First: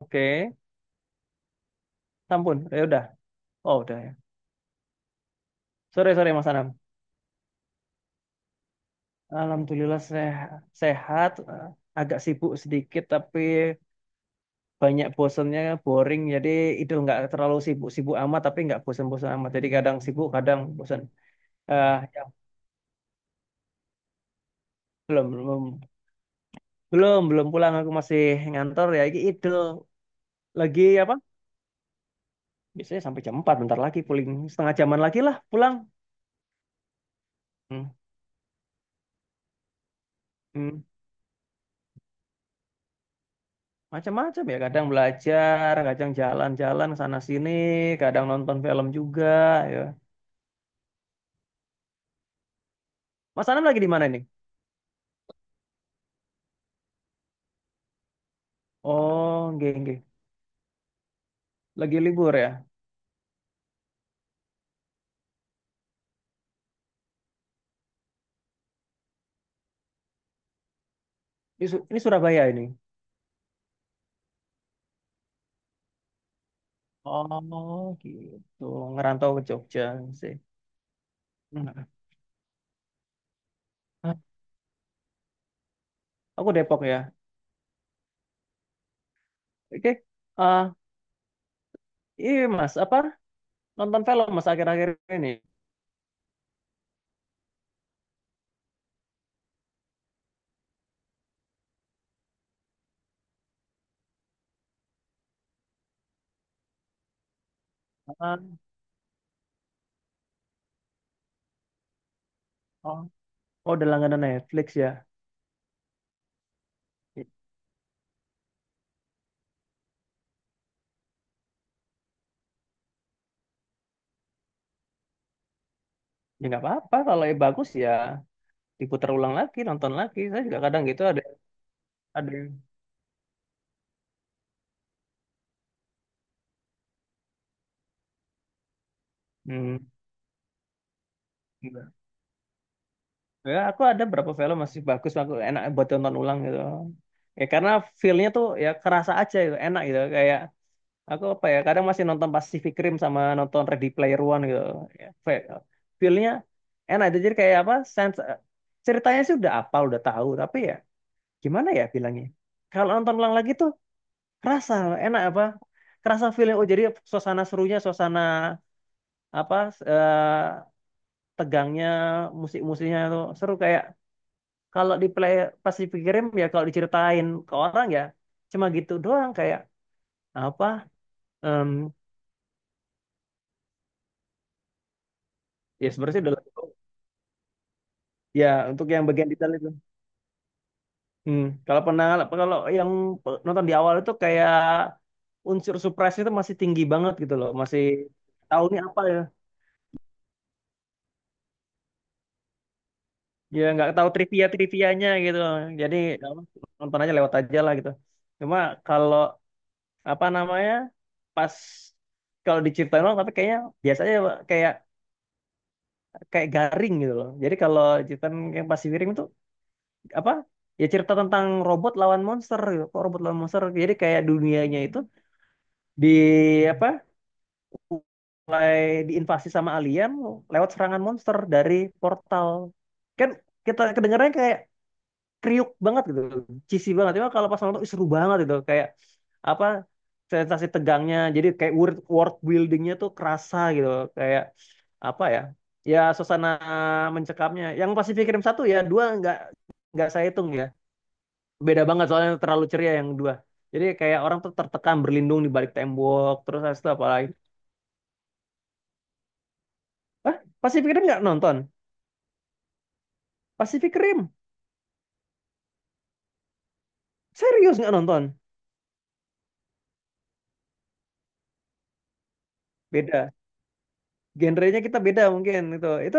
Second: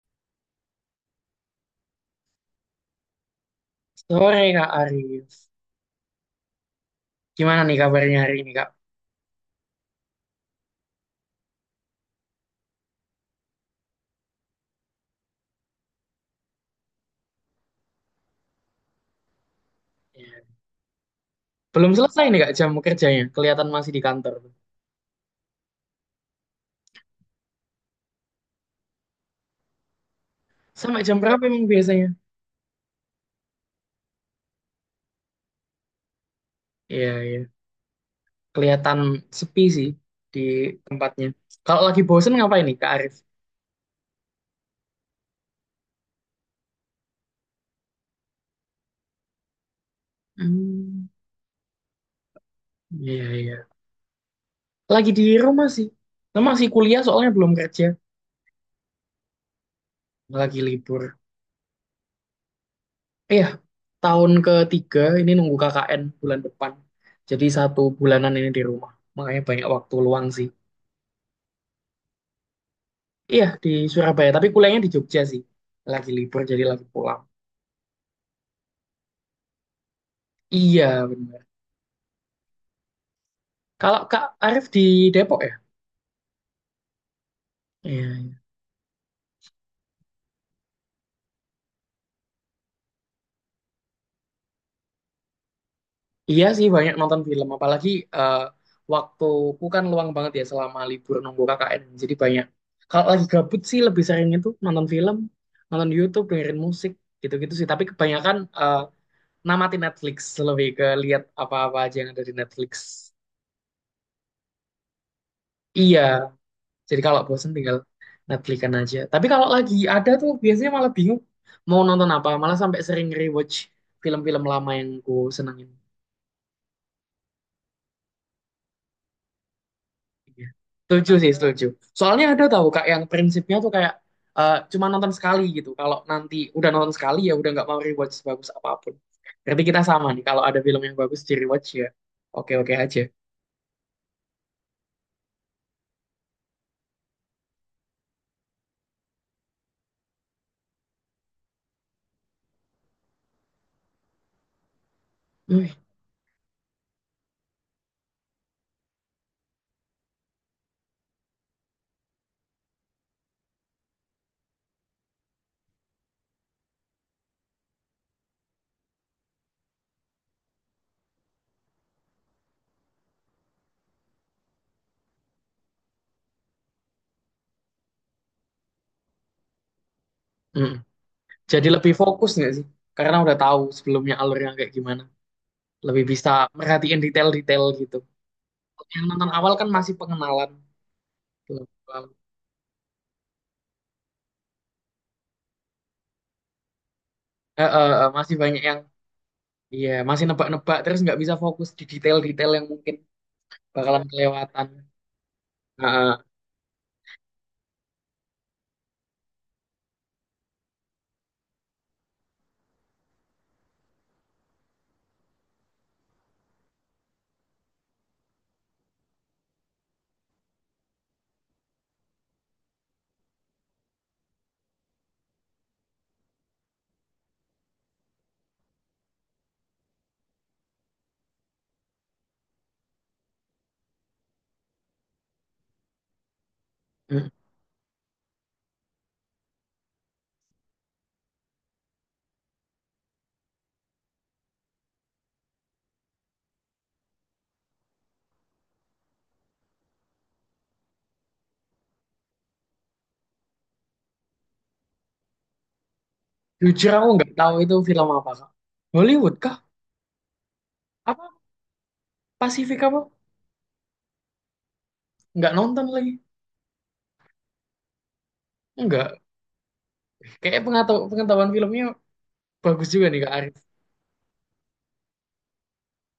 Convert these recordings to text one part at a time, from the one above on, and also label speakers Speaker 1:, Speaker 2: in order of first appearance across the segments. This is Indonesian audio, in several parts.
Speaker 1: Oke, sampun. Ya udah. Oh, udah ya.
Speaker 2: Sore Kak Arif.
Speaker 1: Sore, sore Mas Anam.
Speaker 2: Gimana nih kabarnya hari ini Kak?
Speaker 1: Alhamdulillah sehat, agak sibuk sedikit tapi banyak bosennya, boring. Jadi itu nggak terlalu sibuk-sibuk amat tapi nggak bosen-bosen amat. Jadi kadang sibuk,
Speaker 2: Ya.
Speaker 1: kadang bosen.
Speaker 2: Belum
Speaker 1: Ya,
Speaker 2: selesai nih Kak jam kerjanya. Kelihatan masih di kantor.
Speaker 1: belum, belum, belum pulang. Aku masih ngantor ya. Ini itu lagi
Speaker 2: Sampai
Speaker 1: apa?
Speaker 2: jam berapa emang biasanya?
Speaker 1: Biasanya sampai jam 4, bentar lagi pulang. Setengah jaman lagi lah pulang.
Speaker 2: Iya, iya.
Speaker 1: Hmm.
Speaker 2: Kelihatan sepi sih di
Speaker 1: Hmm.
Speaker 2: tempatnya. Kalau lagi bosen ngapain nih Kak Arif?
Speaker 1: Macam-macam ya, kadang belajar, kadang jalan-jalan sana sini, kadang nonton film juga ya.
Speaker 2: Hmm, iya,
Speaker 1: Mas
Speaker 2: iya.
Speaker 1: Anam lagi di mana ini?
Speaker 2: Lagi di rumah sih. Nah, masih kuliah soalnya belum kerja.
Speaker 1: Oh, nggih nggih.
Speaker 2: Lagi libur.
Speaker 1: Lagi libur ya.
Speaker 2: Iya, tahun ketiga ini nunggu KKN bulan depan. Jadi satu bulanan ini di rumah. Makanya banyak waktu luang sih.
Speaker 1: Ini, ini Surabaya ini.
Speaker 2: Iya di Surabaya, tapi kuliahnya di Jogja sih. Lagi libur jadi lagi pulang.
Speaker 1: Oh, gitu. Ngerantau ke Jogja sih.
Speaker 2: Iya benar.
Speaker 1: Hmm.
Speaker 2: Kalau
Speaker 1: Hah,
Speaker 2: Kak Arif di Depok ya?
Speaker 1: aku Depok ya.
Speaker 2: Iya, iya.
Speaker 1: Oke. Ah, iya Mas, apa? Nonton film Mas akhir-akhir ini.
Speaker 2: Iya sih banyak nonton film, apalagi eh, waktuku kan luang banget ya selama libur nunggu KKN. Jadi banyak. Kalau lagi gabut sih lebih sering itu nonton film, nonton YouTube, dengerin musik, gitu-gitu sih. Tapi kebanyakan
Speaker 1: Ah,
Speaker 2: namatin Netflix, lebih ke lihat apa-apa aja yang ada di Netflix.
Speaker 1: oh, oh, udah langganan Netflix ya.
Speaker 2: Iya, jadi kalau bosen tinggal Netflix-an aja. Tapi kalau lagi ada tuh biasanya malah bingung mau nonton apa. Malah sampai sering rewatch film-film lama yang ku senengin.
Speaker 1: Ya nggak apa-apa kalau yang bagus ya diputar ulang lagi, nonton lagi. Saya
Speaker 2: Iya.
Speaker 1: juga kadang gitu
Speaker 2: Setuju sih, setuju. Soalnya
Speaker 1: ada
Speaker 2: ada
Speaker 1: yang-
Speaker 2: tahu Kak yang prinsipnya tuh kayak cuma nonton sekali gitu. Kalau nanti udah nonton sekali ya udah nggak mau rewatch sebagus apapun. Berarti kita
Speaker 1: hmm.
Speaker 2: sama nih. Kalau ada film yang bagus di rewatch ya
Speaker 1: Enggak.
Speaker 2: oke-oke aja.
Speaker 1: Ya, aku ada berapa film masih bagus, aku enak buat tonton ulang gitu. Ya karena feel-nya tuh ya kerasa aja gitu, enak gitu. Kayak aku apa ya, kadang masih nonton Pacific Rim sama nonton Ready Player One gitu. Ya,
Speaker 2: Wih,
Speaker 1: feel-nya enak itu jadi kayak apa? Sense, ceritanya sih udah apa, udah tahu, tapi ya gimana ya bilangnya? Kalau nonton ulang lagi tuh kerasa enak apa? Kerasa feel oh jadi suasana serunya, suasana apa eh, tegangnya, musik-musiknya tuh seru kayak kalau di play pas dipikirin ya kalau diceritain ke orang ya cuma gitu doang kayak apa
Speaker 2: mm. Jadi
Speaker 1: em,
Speaker 2: lebih fokus nggak sih? Karena udah tahu sebelumnya alurnya kayak gimana.
Speaker 1: ya
Speaker 2: Lebih
Speaker 1: sebenarnya
Speaker 2: bisa
Speaker 1: udah laku.
Speaker 2: merhatiin detail-detail gitu.
Speaker 1: Ya untuk yang
Speaker 2: Yang
Speaker 1: bagian
Speaker 2: nonton
Speaker 1: detail
Speaker 2: awal
Speaker 1: itu
Speaker 2: kan masih pengenalan
Speaker 1: hmm.
Speaker 2: belum
Speaker 1: Kalau
Speaker 2: belum.
Speaker 1: pernah kalau yang nonton di awal itu kayak unsur surprise itu masih tinggi banget gitu loh
Speaker 2: Eh,
Speaker 1: masih
Speaker 2: eh, eh, masih banyak
Speaker 1: tahu
Speaker 2: yang
Speaker 1: nih apa ya
Speaker 2: iya masih nebak-nebak terus nggak bisa fokus di detail-detail yang mungkin
Speaker 1: ya nggak
Speaker 2: bakalan
Speaker 1: tahu trivia
Speaker 2: kelewatan.
Speaker 1: trivianya gitu
Speaker 2: Eh,
Speaker 1: jadi
Speaker 2: eh.
Speaker 1: ya apa, nonton aja lewat aja lah gitu cuma kalau apa namanya pas kalau diceritain orang tapi kayaknya biasanya kayak kayak garing gitu loh. Jadi kalau Jepang yang pasti Wiring itu apa? Ya cerita tentang robot lawan monster gitu. Kok robot lawan monster. Jadi kayak dunianya itu di apa? Mulai diinvasi sama alien lewat serangan monster dari portal. Kan kita kedengarannya kayak kriuk banget gitu. Cheesy banget.
Speaker 2: Hmm.
Speaker 1: Cuma kalau pas nonton ih, seru banget gitu. Kayak apa? Sensasi tegangnya jadi kayak world buildingnya tuh kerasa gitu kayak apa ya ya suasana mencekamnya yang Pacific Rim satu ya dua nggak saya hitung ya beda banget soalnya terlalu ceria yang dua jadi kayak orang tuh tertekan berlindung di balik tembok terus habis itu
Speaker 2: Jujur
Speaker 1: apa
Speaker 2: aku
Speaker 1: lagi
Speaker 2: nggak tahu itu film apa kak. Hollywood kah
Speaker 1: ah Pacific Rim nggak
Speaker 2: apa
Speaker 1: nonton
Speaker 2: Pasifik apa
Speaker 1: Pacific Rim
Speaker 2: nggak nonton lagi
Speaker 1: serius nggak nonton
Speaker 2: nggak, kayak pengetahuan pengetahuan filmnya bagus juga nih
Speaker 1: beda
Speaker 2: kak Arif.
Speaker 1: genrenya kita beda mungkin itu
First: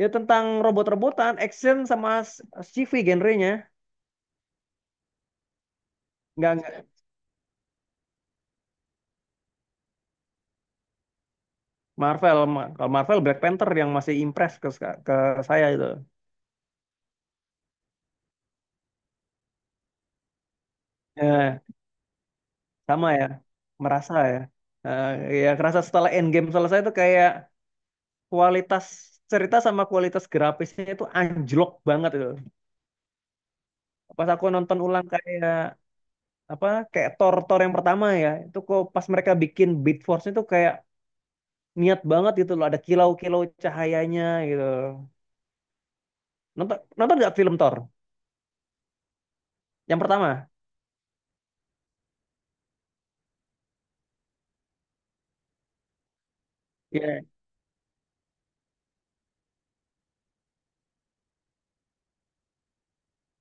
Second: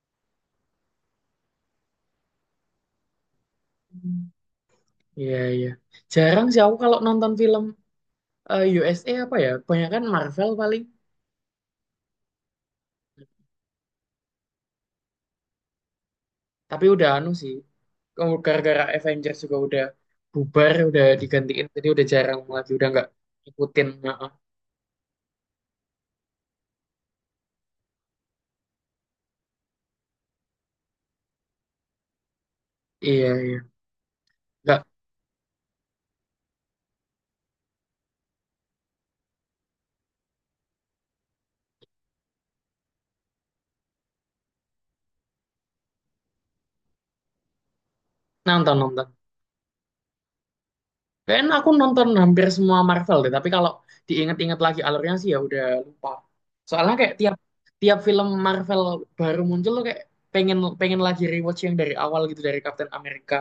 Speaker 1: ya tentang robot-robotan action sama sci-fi genrenya
Speaker 2: Hmm, iya iya. Jarang sih
Speaker 1: nggak
Speaker 2: aku kalau nonton film, USA apa ya banyak kan Marvel paling.
Speaker 1: Marvel kalau Marvel Black Panther yang masih impress ke saya itu
Speaker 2: Tapi udah anu sih. Gara-gara Avengers juga udah bubar udah
Speaker 1: ya
Speaker 2: digantiin jadi udah jarang lagi udah nggak
Speaker 1: sama ya,
Speaker 2: ngikutin.
Speaker 1: merasa
Speaker 2: Heeh.
Speaker 1: ya. Eh, Ya kerasa setelah endgame selesai itu kayak kualitas cerita sama kualitas grafisnya itu anjlok banget itu.
Speaker 2: Iya iya,
Speaker 1: Pas aku nonton
Speaker 2: nggak
Speaker 1: ulang kayak apa kayak Thor Thor yang pertama ya, itu kok pas mereka bikin Beat Force itu kayak niat banget gitu loh, ada kilau-kilau cahayanya gitu. Nonton nonton nggak film Thor
Speaker 2: nonton nonton,
Speaker 1: yang pertama?
Speaker 2: kayaknya aku nonton hampir semua Marvel deh. Tapi kalau diinget-inget lagi alurnya sih ya udah lupa. Soalnya kayak
Speaker 1: Iya.
Speaker 2: tiap tiap film Marvel baru muncul tuh kayak pengen pengen lagi rewatch yang dari awal gitu dari Captain America.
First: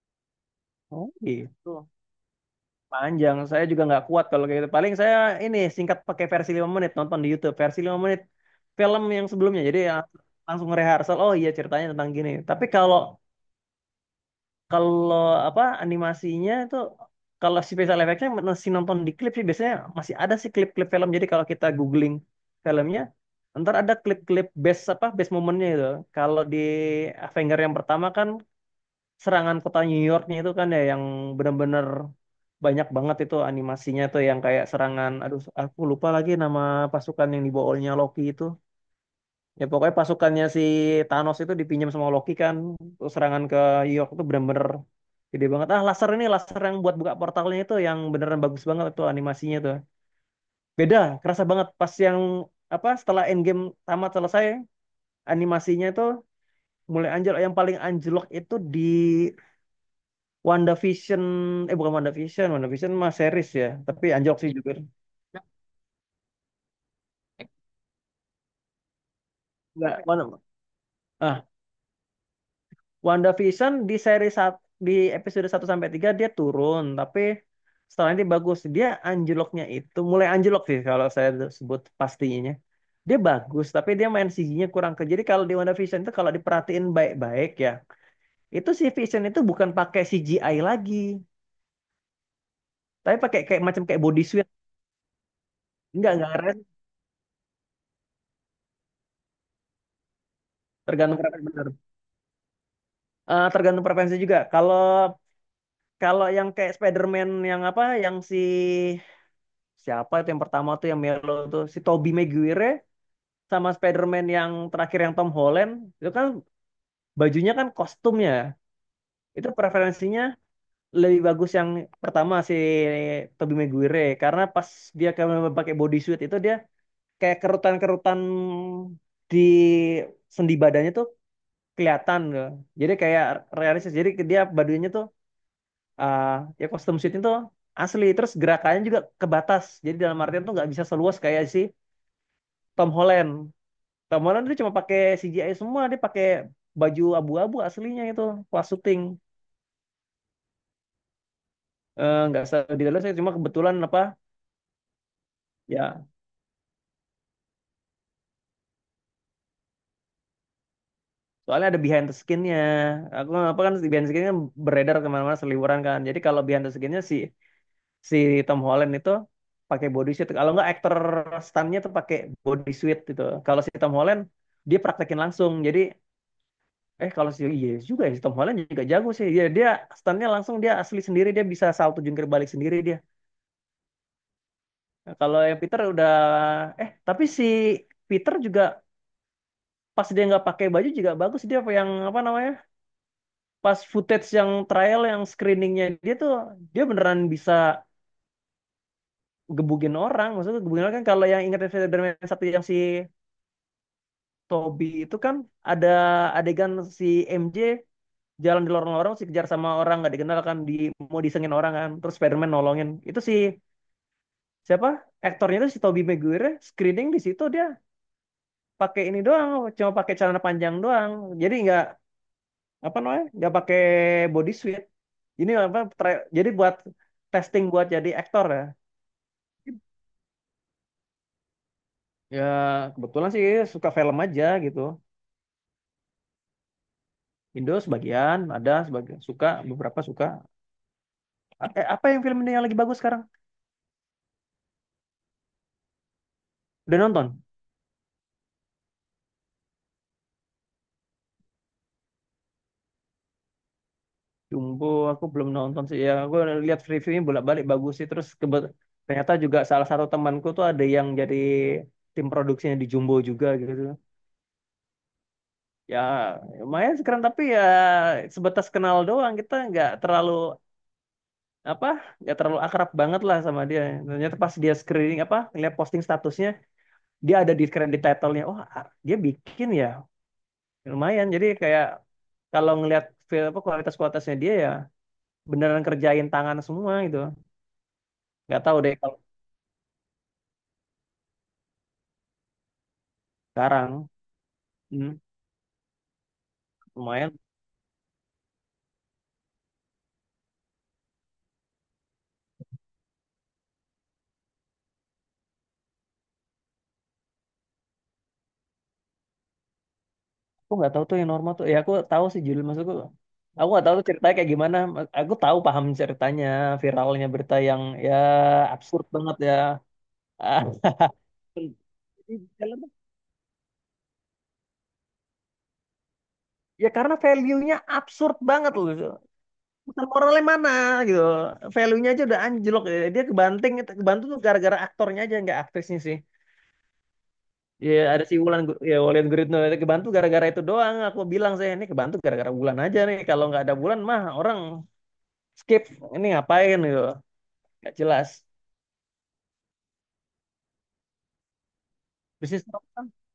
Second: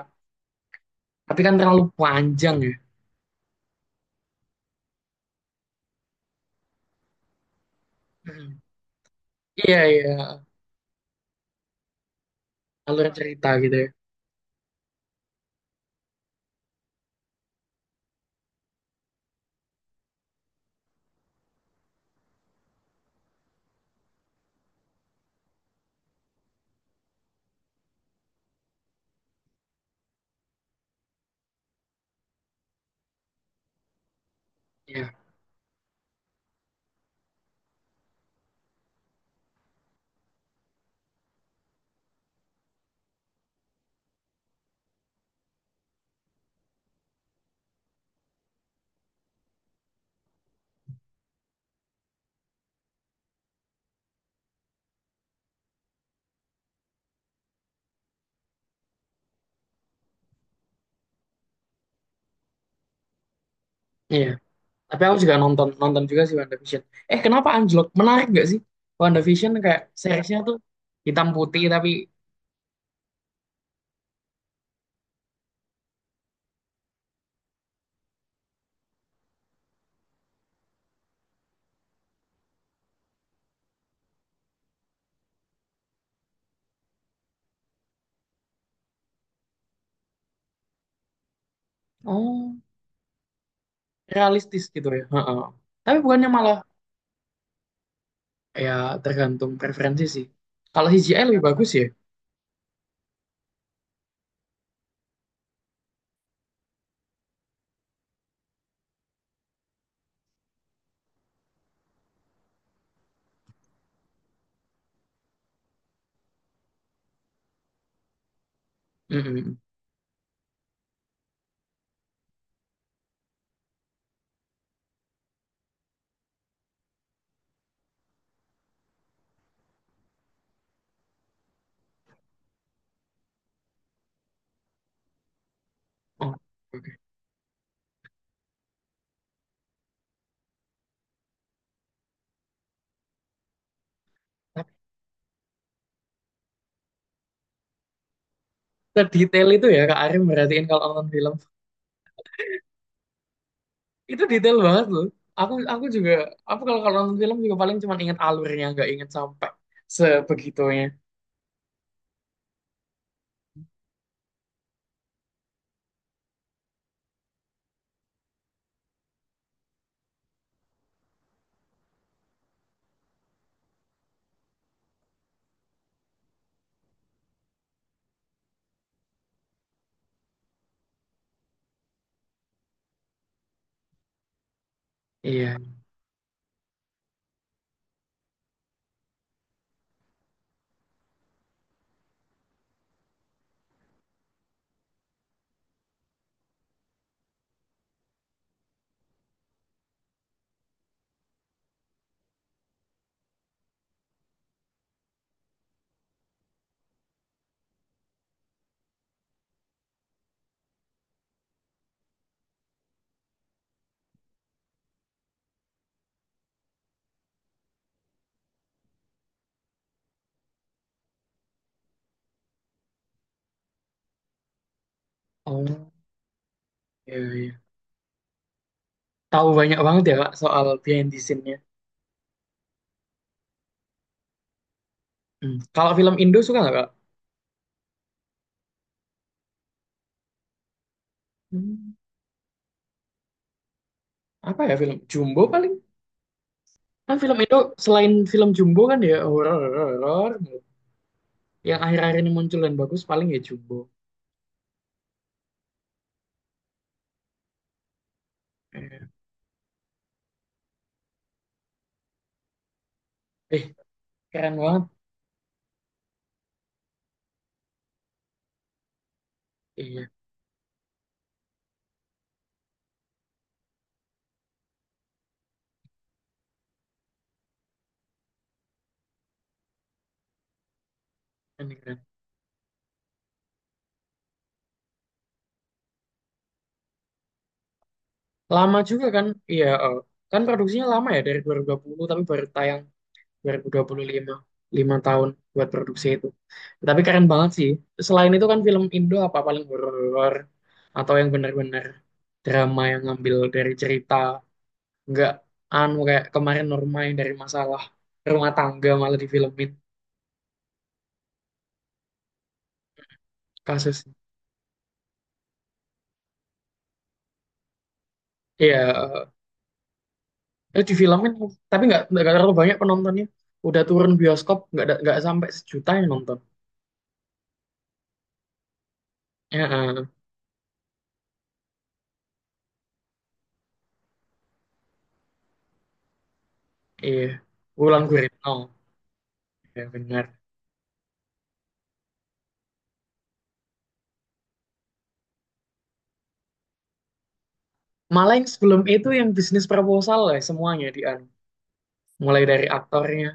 Speaker 1: Oh,
Speaker 2: Tapi kan terlalu
Speaker 1: gitu.
Speaker 2: panjang ya.
Speaker 1: Panjang, saya juga nggak kuat kalau kayak gitu. Paling saya ini singkat pakai versi 5 menit, nonton di YouTube. Versi 5 menit
Speaker 2: Mhm.
Speaker 1: film yang sebelumnya.
Speaker 2: Iya,
Speaker 1: Jadi ya,
Speaker 2: iya,
Speaker 1: langsung rehearsal, oh iya ceritanya tentang gini. Tapi kalau
Speaker 2: alur cerita gitu ya.
Speaker 1: kalau apa animasinya itu kalau si special effectnya masih nonton di klip sih biasanya masih ada sih klip-klip film. Jadi kalau kita googling filmnya, ntar ada klip-klip best apa best momennya itu. Kalau di Avenger yang pertama kan serangan kota New Yorknya itu kan ya yang benar-benar banyak banget itu animasinya tuh yang kayak serangan
Speaker 2: Iya,
Speaker 1: aduh aku lupa lagi nama pasukan yang dibawaannya Loki itu ya pokoknya pasukannya si Thanos itu dipinjam sama Loki kan. Terus serangan ke New York itu benar-benar gede banget ah laser ini laser yang buat buka portalnya itu yang beneran bagus banget tuh animasinya tuh beda kerasa banget pas yang apa setelah Endgame tamat selesai animasinya itu mulai anjlok yang paling anjlok itu di WandaVision bukan WandaVision WandaVision mah series ya tapi
Speaker 2: iya.
Speaker 1: anjlok sih juga
Speaker 2: Tapi aku juga nonton nonton juga sih WandaVision. Eh, kenapa anjlok? Menarik nggak sih WandaVision, kayak
Speaker 1: enggak
Speaker 2: seriesnya tuh hitam
Speaker 1: ah
Speaker 2: putih tapi.
Speaker 1: WandaVision di seri satu, di episode satu sampai 3 dia turun tapi setelah ini bagus dia anjloknya itu mulai anjlok sih kalau saya sebut pastinya dia bagus tapi dia main CG-nya kurang ke jadi kalau di WandaVision itu kalau diperhatiin baik-baik ya itu si Vision itu bukan pakai CGI lagi
Speaker 2: Oh,
Speaker 1: tapi pakai kayak macam kayak body suit
Speaker 2: realistis gitu ya. Heeh. Tapi bukannya
Speaker 1: enggak
Speaker 2: malah
Speaker 1: keren
Speaker 2: ya, tergantung preferensi sih. Kalau
Speaker 1: tergantung
Speaker 2: CGI lebih
Speaker 1: preferensi bener.
Speaker 2: bagus ya.
Speaker 1: Tergantung preferensi juga kalau kalau yang kayak Spider-Man yang apa yang si siapa itu yang pertama tuh yang Melo tuh si Tobey Maguire sama Spider-Man yang terakhir yang Tom Holland itu kan bajunya kan kostumnya itu
Speaker 2: Mm-mm.
Speaker 1: preferensinya lebih bagus yang pertama si Tobey Maguire karena pas dia kayak pakai bodysuit itu dia kayak kerutan-kerutan di sendi badannya tuh kelihatan loh. Jadi kayak realistis. Jadi dia badannya tuh eh,
Speaker 2: Oh,
Speaker 1: ya
Speaker 2: oke.
Speaker 1: custom suit itu asli terus gerakannya juga kebatas jadi dalam artian tuh nggak bisa seluas kayak si Tom Holland Tom Holland tuh cuma pakai CGI semua dia pakai baju abu-abu aslinya itu pas syuting.
Speaker 2: Tapi detail itu ya Kak Arim merhatiin kalau nonton film,
Speaker 1: Nggak di dalam saya cuma kebetulan apa
Speaker 2: itu detail banget loh. Aku
Speaker 1: ya
Speaker 2: juga, aku kalau kalau nonton film juga paling cuma ingat alurnya, nggak ingat sampai sebegitunya.
Speaker 1: soalnya ada behind the skinnya aku apa kan si behind the skinnya beredar kemana-mana seliweran kan jadi kalau behind the skinnya si si Tom Holland itu pakai body suit kalau nggak aktor stuntnya tuh pakai body suit gitu kalau si Tom Holland dia praktekin langsung jadi. Eh kalau si Yes juga ya, si Tom Holland juga jago sih. Ya, dia stunnya langsung dia asli sendiri dia bisa salto jungkir balik sendiri dia. Nah, kalau
Speaker 2: Iya.
Speaker 1: yang Peter udah tapi si Peter juga pas dia nggak pakai baju juga bagus dia apa yang apa namanya pas footage yang trial yang screeningnya dia tuh dia beneran bisa gebugin orang maksudnya gebugin orang kan kalau yang ingat Spider-Man satu yang si Toby itu kan ada adegan si MJ jalan di lorong-lorong sih kejar sama orang nggak dikenal kan di mau disengin orang kan terus Spiderman nolongin itu si siapa aktornya itu si Tobey Maguire screening di situ dia pakai ini doang cuma pakai celana panjang doang jadi nggak apa namanya nggak pakai body suit ini apa
Speaker 2: Oh,
Speaker 1: jadi buat
Speaker 2: iya, iya.
Speaker 1: testing buat jadi aktor ya
Speaker 2: Tahu banyak banget ya Kak soal behind the scene-nya.
Speaker 1: ya kebetulan sih suka film aja gitu.
Speaker 2: Hmm. Kalau film Indo suka nggak Kak?
Speaker 1: Indo sebagian ada sebagian suka beberapa suka
Speaker 2: Hmm,
Speaker 1: apa yang film Indo yang lagi bagus sekarang
Speaker 2: Apa ya, film Jumbo paling?
Speaker 1: udah
Speaker 2: Kan
Speaker 1: nonton
Speaker 2: film Indo selain film Jumbo kan ya horor horor. Yang akhir-akhir ini muncul dan bagus paling ya Jumbo.
Speaker 1: Jumbo aku belum nonton sih ya aku lihat reviewnya bolak-balik bagus sih terus
Speaker 2: Eh,
Speaker 1: ternyata juga salah satu temanku tuh ada yang jadi tim produksinya di Jumbo juga gitu
Speaker 2: eh, keren banget.
Speaker 1: ya lumayan sekarang, tapi ya sebatas kenal doang kita nggak
Speaker 2: Iya,
Speaker 1: terlalu apa nggak terlalu akrab banget lah sama dia ternyata pas dia screening apa lihat posting statusnya dia ada di credit title-nya oh dia bikin ya lumayan jadi
Speaker 2: keren,
Speaker 1: kayak
Speaker 2: keren.
Speaker 1: kalau ngelihat apa kualitas-kualitasnya dia ya beneran kerjain tangan semua gitu nggak
Speaker 2: Lama
Speaker 1: tahu deh.
Speaker 2: juga kan? Iya, kan produksinya lama ya dari dua dua ribu dua puluh tapi baru tayang dua ribu dua
Speaker 1: Sekarang,
Speaker 2: puluh lima lima
Speaker 1: hmm,
Speaker 2: tahun buat produksi itu. Tapi keren
Speaker 1: lumayan.
Speaker 2: banget sih. Selain itu kan film Indo apa paling horor, atau yang bener-bener drama yang ngambil dari cerita, nggak anu kayak kemarin Norma yang dari masalah rumah tangga malah difilmin
Speaker 1: Aku nggak tahu tuh yang normal tuh. Ya aku tahu sih judul maksudku. Aku nggak tahu
Speaker 2: kasus.
Speaker 1: tuh ceritanya kayak gimana. Aku tahu paham ceritanya, viralnya berita yang ya absurd
Speaker 2: Iya,
Speaker 1: banget ya. Ah,
Speaker 2: eh, di filmin tapi nggak terlalu banyak penontonnya, udah turun bioskop nggak sampai sejuta yang nonton.
Speaker 1: ya karena value-nya absurd banget loh.
Speaker 2: Ya,
Speaker 1: Bukan moralnya mana gitu. Value-nya aja udah anjlok. Ya, dia kebanting, kebantu tuh gara-gara aktornya aja nggak aktrisnya sih.
Speaker 2: iya.
Speaker 1: Ya
Speaker 2: Wulan
Speaker 1: ada si
Speaker 2: Guritno.
Speaker 1: Wulan, ya Wulan Guritno itu
Speaker 2: Ya
Speaker 1: kebantu
Speaker 2: benar.
Speaker 1: gara-gara itu doang. Aku bilang saya ini kebantu gara-gara Wulan aja nih. Kalau nggak ada Wulan mah orang skip ini ngapain gitu nggak jelas
Speaker 2: Malah yang sebelum itu yang bisnis proposal lah semuanya di anu. Mulai
Speaker 1: bisnis
Speaker 2: dari
Speaker 1: Stop kan
Speaker 2: aktornya.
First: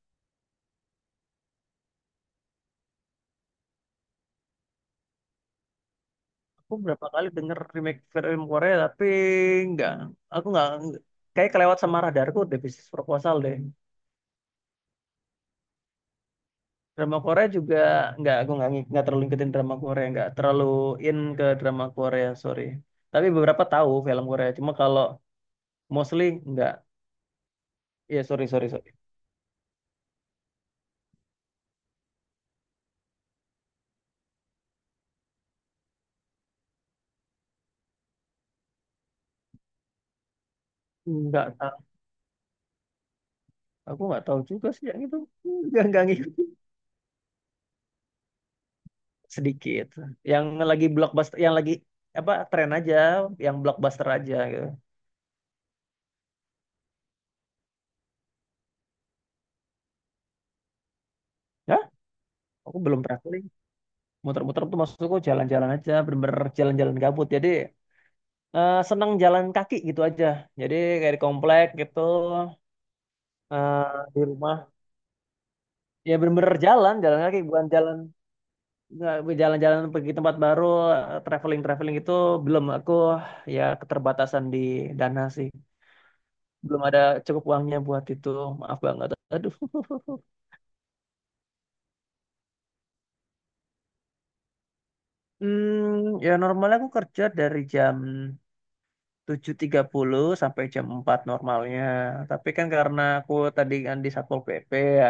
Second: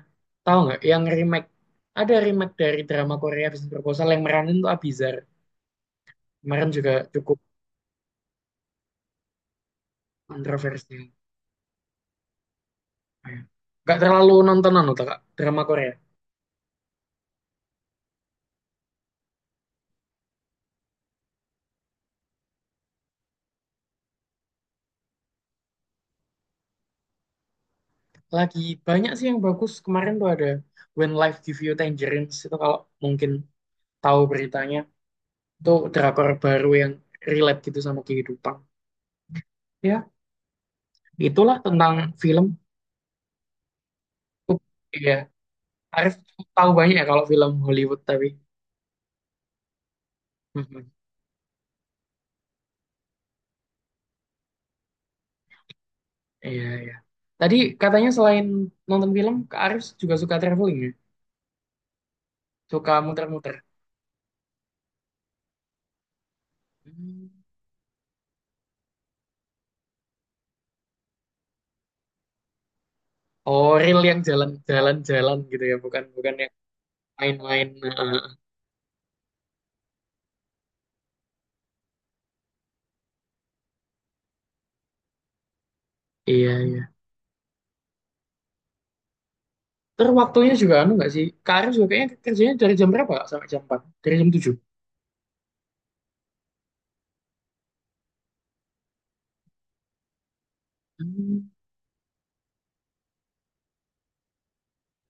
Speaker 2: Tahu nggak yang remake? Ada remake dari drama Korea bisnis proposal yang meranin tuh Abizar. Kemarin
Speaker 1: aku
Speaker 2: juga
Speaker 1: berapa kali
Speaker 2: cukup
Speaker 1: denger remake film Korea tapi nggak aku nggak
Speaker 2: kontroversial.
Speaker 1: kayak kelewat sama radarku deh bisnis proposal
Speaker 2: Kayak,
Speaker 1: deh
Speaker 2: nggak terlalu nontonan loh Kak, drama Korea.
Speaker 1: drama Korea juga nggak aku nggak nggak terlalu ngikutin drama Korea nggak terlalu in ke drama Korea sorry tapi beberapa tahu film Korea cuma kalau mostly nggak ya sorry
Speaker 2: Lagi
Speaker 1: sorry sorry
Speaker 2: banyak sih yang bagus. Kemarin tuh ada When Life Give You Tangerines itu, kalau mungkin tahu beritanya, itu drakor baru yang relate gitu sama kehidupan. Ya,
Speaker 1: nggak
Speaker 2: itulah
Speaker 1: tahu
Speaker 2: tentang film.
Speaker 1: aku nggak tahu juga sih yang
Speaker 2: Iya,
Speaker 1: itu nggak
Speaker 2: Arif
Speaker 1: ngikutin
Speaker 2: tahu banyak ya kalau film Hollywood tapi.
Speaker 1: sedikit. Yang lagi
Speaker 2: Mhm.
Speaker 1: blockbuster, yang lagi apa tren aja, yang blockbuster aja gitu.
Speaker 2: Iya, iya. Tadi katanya selain nonton film, Kak Arif juga suka traveling ya?
Speaker 1: Ya, aku
Speaker 2: Suka
Speaker 1: belum traveling.
Speaker 2: muter-muter.
Speaker 1: Muter-muter tuh maksudku jalan-jalan aja, bener-bener jalan-jalan
Speaker 2: Hmm.
Speaker 1: gabut. Jadi seneng jalan kaki gitu aja. Jadi kayak di komplek gitu,
Speaker 2: Oh, real
Speaker 1: eh,
Speaker 2: yang
Speaker 1: di rumah.
Speaker 2: jalan-jalan-jalan gitu ya, bukan
Speaker 1: Ya
Speaker 2: bukan yang
Speaker 1: bener-bener jalan, jalan kaki bukan
Speaker 2: main-main.
Speaker 1: jalan
Speaker 2: Heeh.
Speaker 1: nggak jalan-jalan pergi tempat baru, traveling-traveling itu belum aku ya keterbatasan di dana sih.
Speaker 2: Iya,
Speaker 1: Belum
Speaker 2: iya.
Speaker 1: ada cukup uangnya buat itu. Maaf banget. Aduh.
Speaker 2: Terus waktunya juga anu nggak sih? Kak Arif juga kayaknya kerjanya dari jam berapa Kak, sampai jam 4? Dari jam 7?
Speaker 1: Hmm, ya normalnya aku kerja dari jam 7.30 sampai jam 4
Speaker 2: Hmm.
Speaker 1: normalnya. Tapi kan karena aku tadi kan di Satpol PP ya.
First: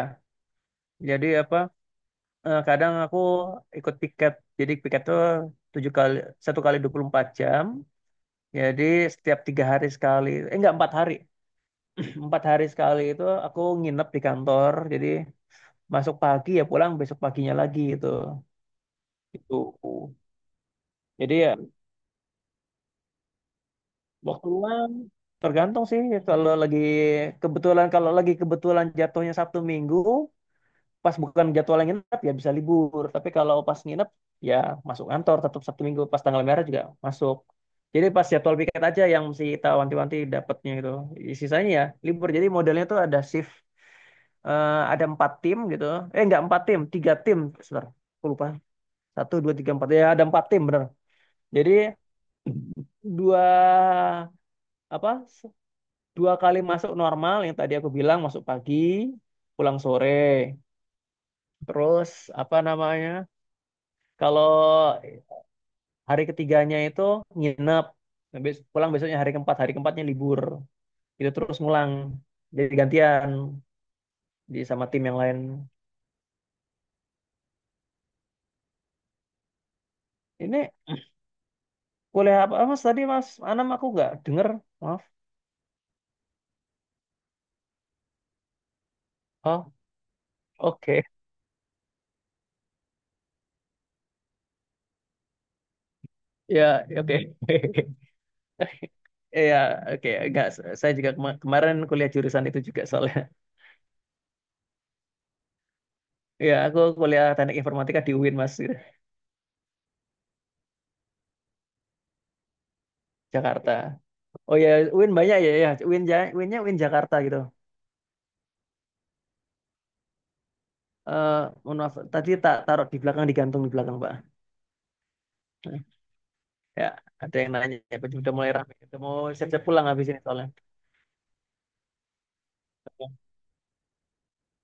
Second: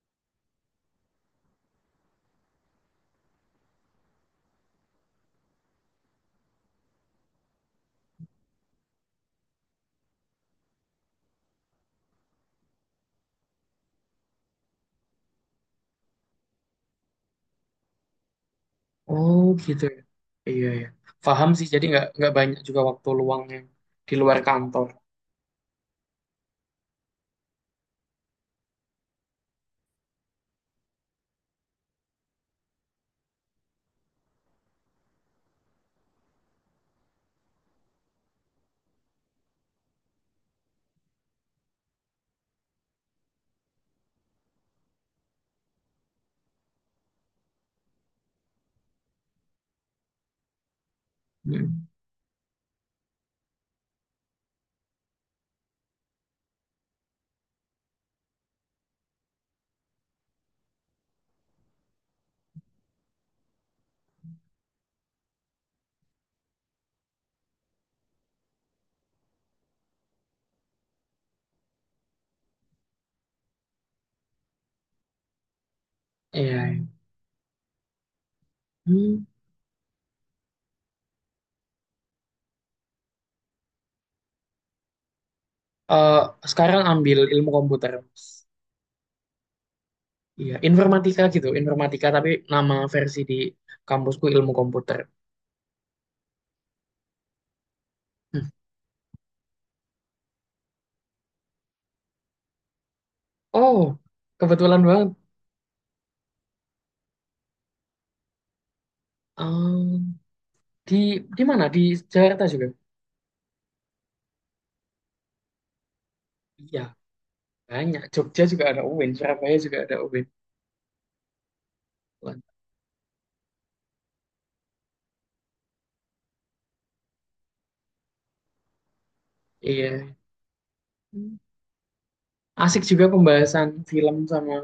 Speaker 1: Jadi apa kadang aku ikut piket. Jadi piket tuh 7 kali satu kali 24 jam. Jadi setiap 3 hari sekali. Eh enggak 4 hari. 4 hari sekali itu aku nginep di kantor. Jadi masuk pagi ya pulang besok paginya lagi gitu.
Speaker 2: Oh,
Speaker 1: Itu.
Speaker 2: gitu ya. Iya, iya.
Speaker 1: Jadi
Speaker 2: Paham
Speaker 1: ya
Speaker 2: sih, jadi nggak banyak juga waktu luang yang di
Speaker 1: mau
Speaker 2: luar kantor.
Speaker 1: keluar tergantung sih kalau lagi kalau lagi kebetulan jatuhnya Sabtu Minggu pas bukan jadwal yang nginep ya bisa libur tapi kalau pas nginep ya masuk kantor tetap Sabtu Minggu pas tanggal merah juga masuk jadi pas jadwal piket aja yang mesti kita wanti-wanti dapatnya gitu sisanya ya libur jadi modelnya tuh ada shift ada 4 tim gitu nggak 4 tim 3 tim sebentar aku lupa satu dua tiga empat ya ada 4 tim bener jadi
Speaker 2: Hmm.
Speaker 1: dua apa dua kali masuk normal yang tadi aku bilang masuk pagi pulang sore terus apa namanya kalau hari ketiganya itu nginep. Nah, pulang besoknya hari keempat hari keempatnya libur itu terus ngulang jadi gantian di sama tim yang lain.
Speaker 2: Iya, iya. Hmm.
Speaker 1: Ini kuliah apa mas tadi mas Anam aku nggak denger maaf
Speaker 2: Eh, sekarang ambil ilmu komputer. Mas.
Speaker 1: oh
Speaker 2: Iya,
Speaker 1: oke
Speaker 2: informatika gitu, informatika tapi nama versi di kampusku ilmu komputer.
Speaker 1: ya oke
Speaker 2: Hmm.
Speaker 1: Iya, oke. Enggak, saya juga kemarin kuliah jurusan itu juga soalnya.
Speaker 2: Oh, kebetulan banget.
Speaker 1: Ya, aku kuliah teknik informatika di UIN Mas, gitu,
Speaker 2: Eh, di di mana? Di Jakarta juga.
Speaker 1: Jakarta. Oh ya, UIN banyak ya, ya. UINnya UIN
Speaker 2: Iya,
Speaker 1: Jakarta gitu.
Speaker 2: banyak. Jogja juga ada UIN, Surabaya juga ada UIN.
Speaker 1: Eh, Mohon maaf, tadi tak taruh di belakang, digantung di belakang, Pak. Ya, ada yang nanya, ya, udah mulai ramai. Udah mau siap-siap pulang
Speaker 2: Iya.
Speaker 1: habis ini soalnya.
Speaker 2: Hmm. Asik juga pembahasan film sama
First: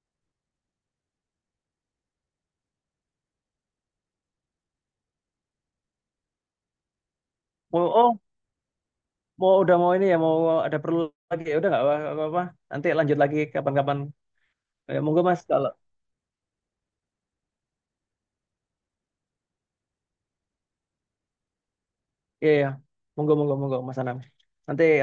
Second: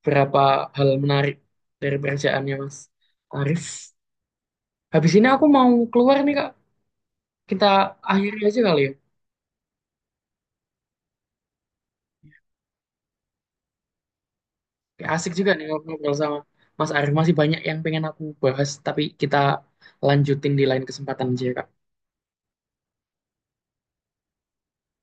Speaker 2: beberapa hal menarik dari pekerjaannya Mas Arif. Habis ini aku mau keluar nih, Kak. Kita
Speaker 1: Mau, oh,
Speaker 2: akhiri aja kali ya.
Speaker 1: mau udah mau ini ya, mau ada perlu lagi ya, udah nggak apa-apa. Nanti lanjut lagi kapan-kapan. Ya,
Speaker 2: Kayak
Speaker 1: monggo
Speaker 2: Asik
Speaker 1: Mas,
Speaker 2: juga nih
Speaker 1: kalau,
Speaker 2: ngobrol sama Mas Arif. Masih banyak yang pengen aku bahas, tapi kita lanjutin di lain kesempatan aja, ya, Kak.
Speaker 1: iya, ya monggo, monggo, monggo, Mas Anam. Nanti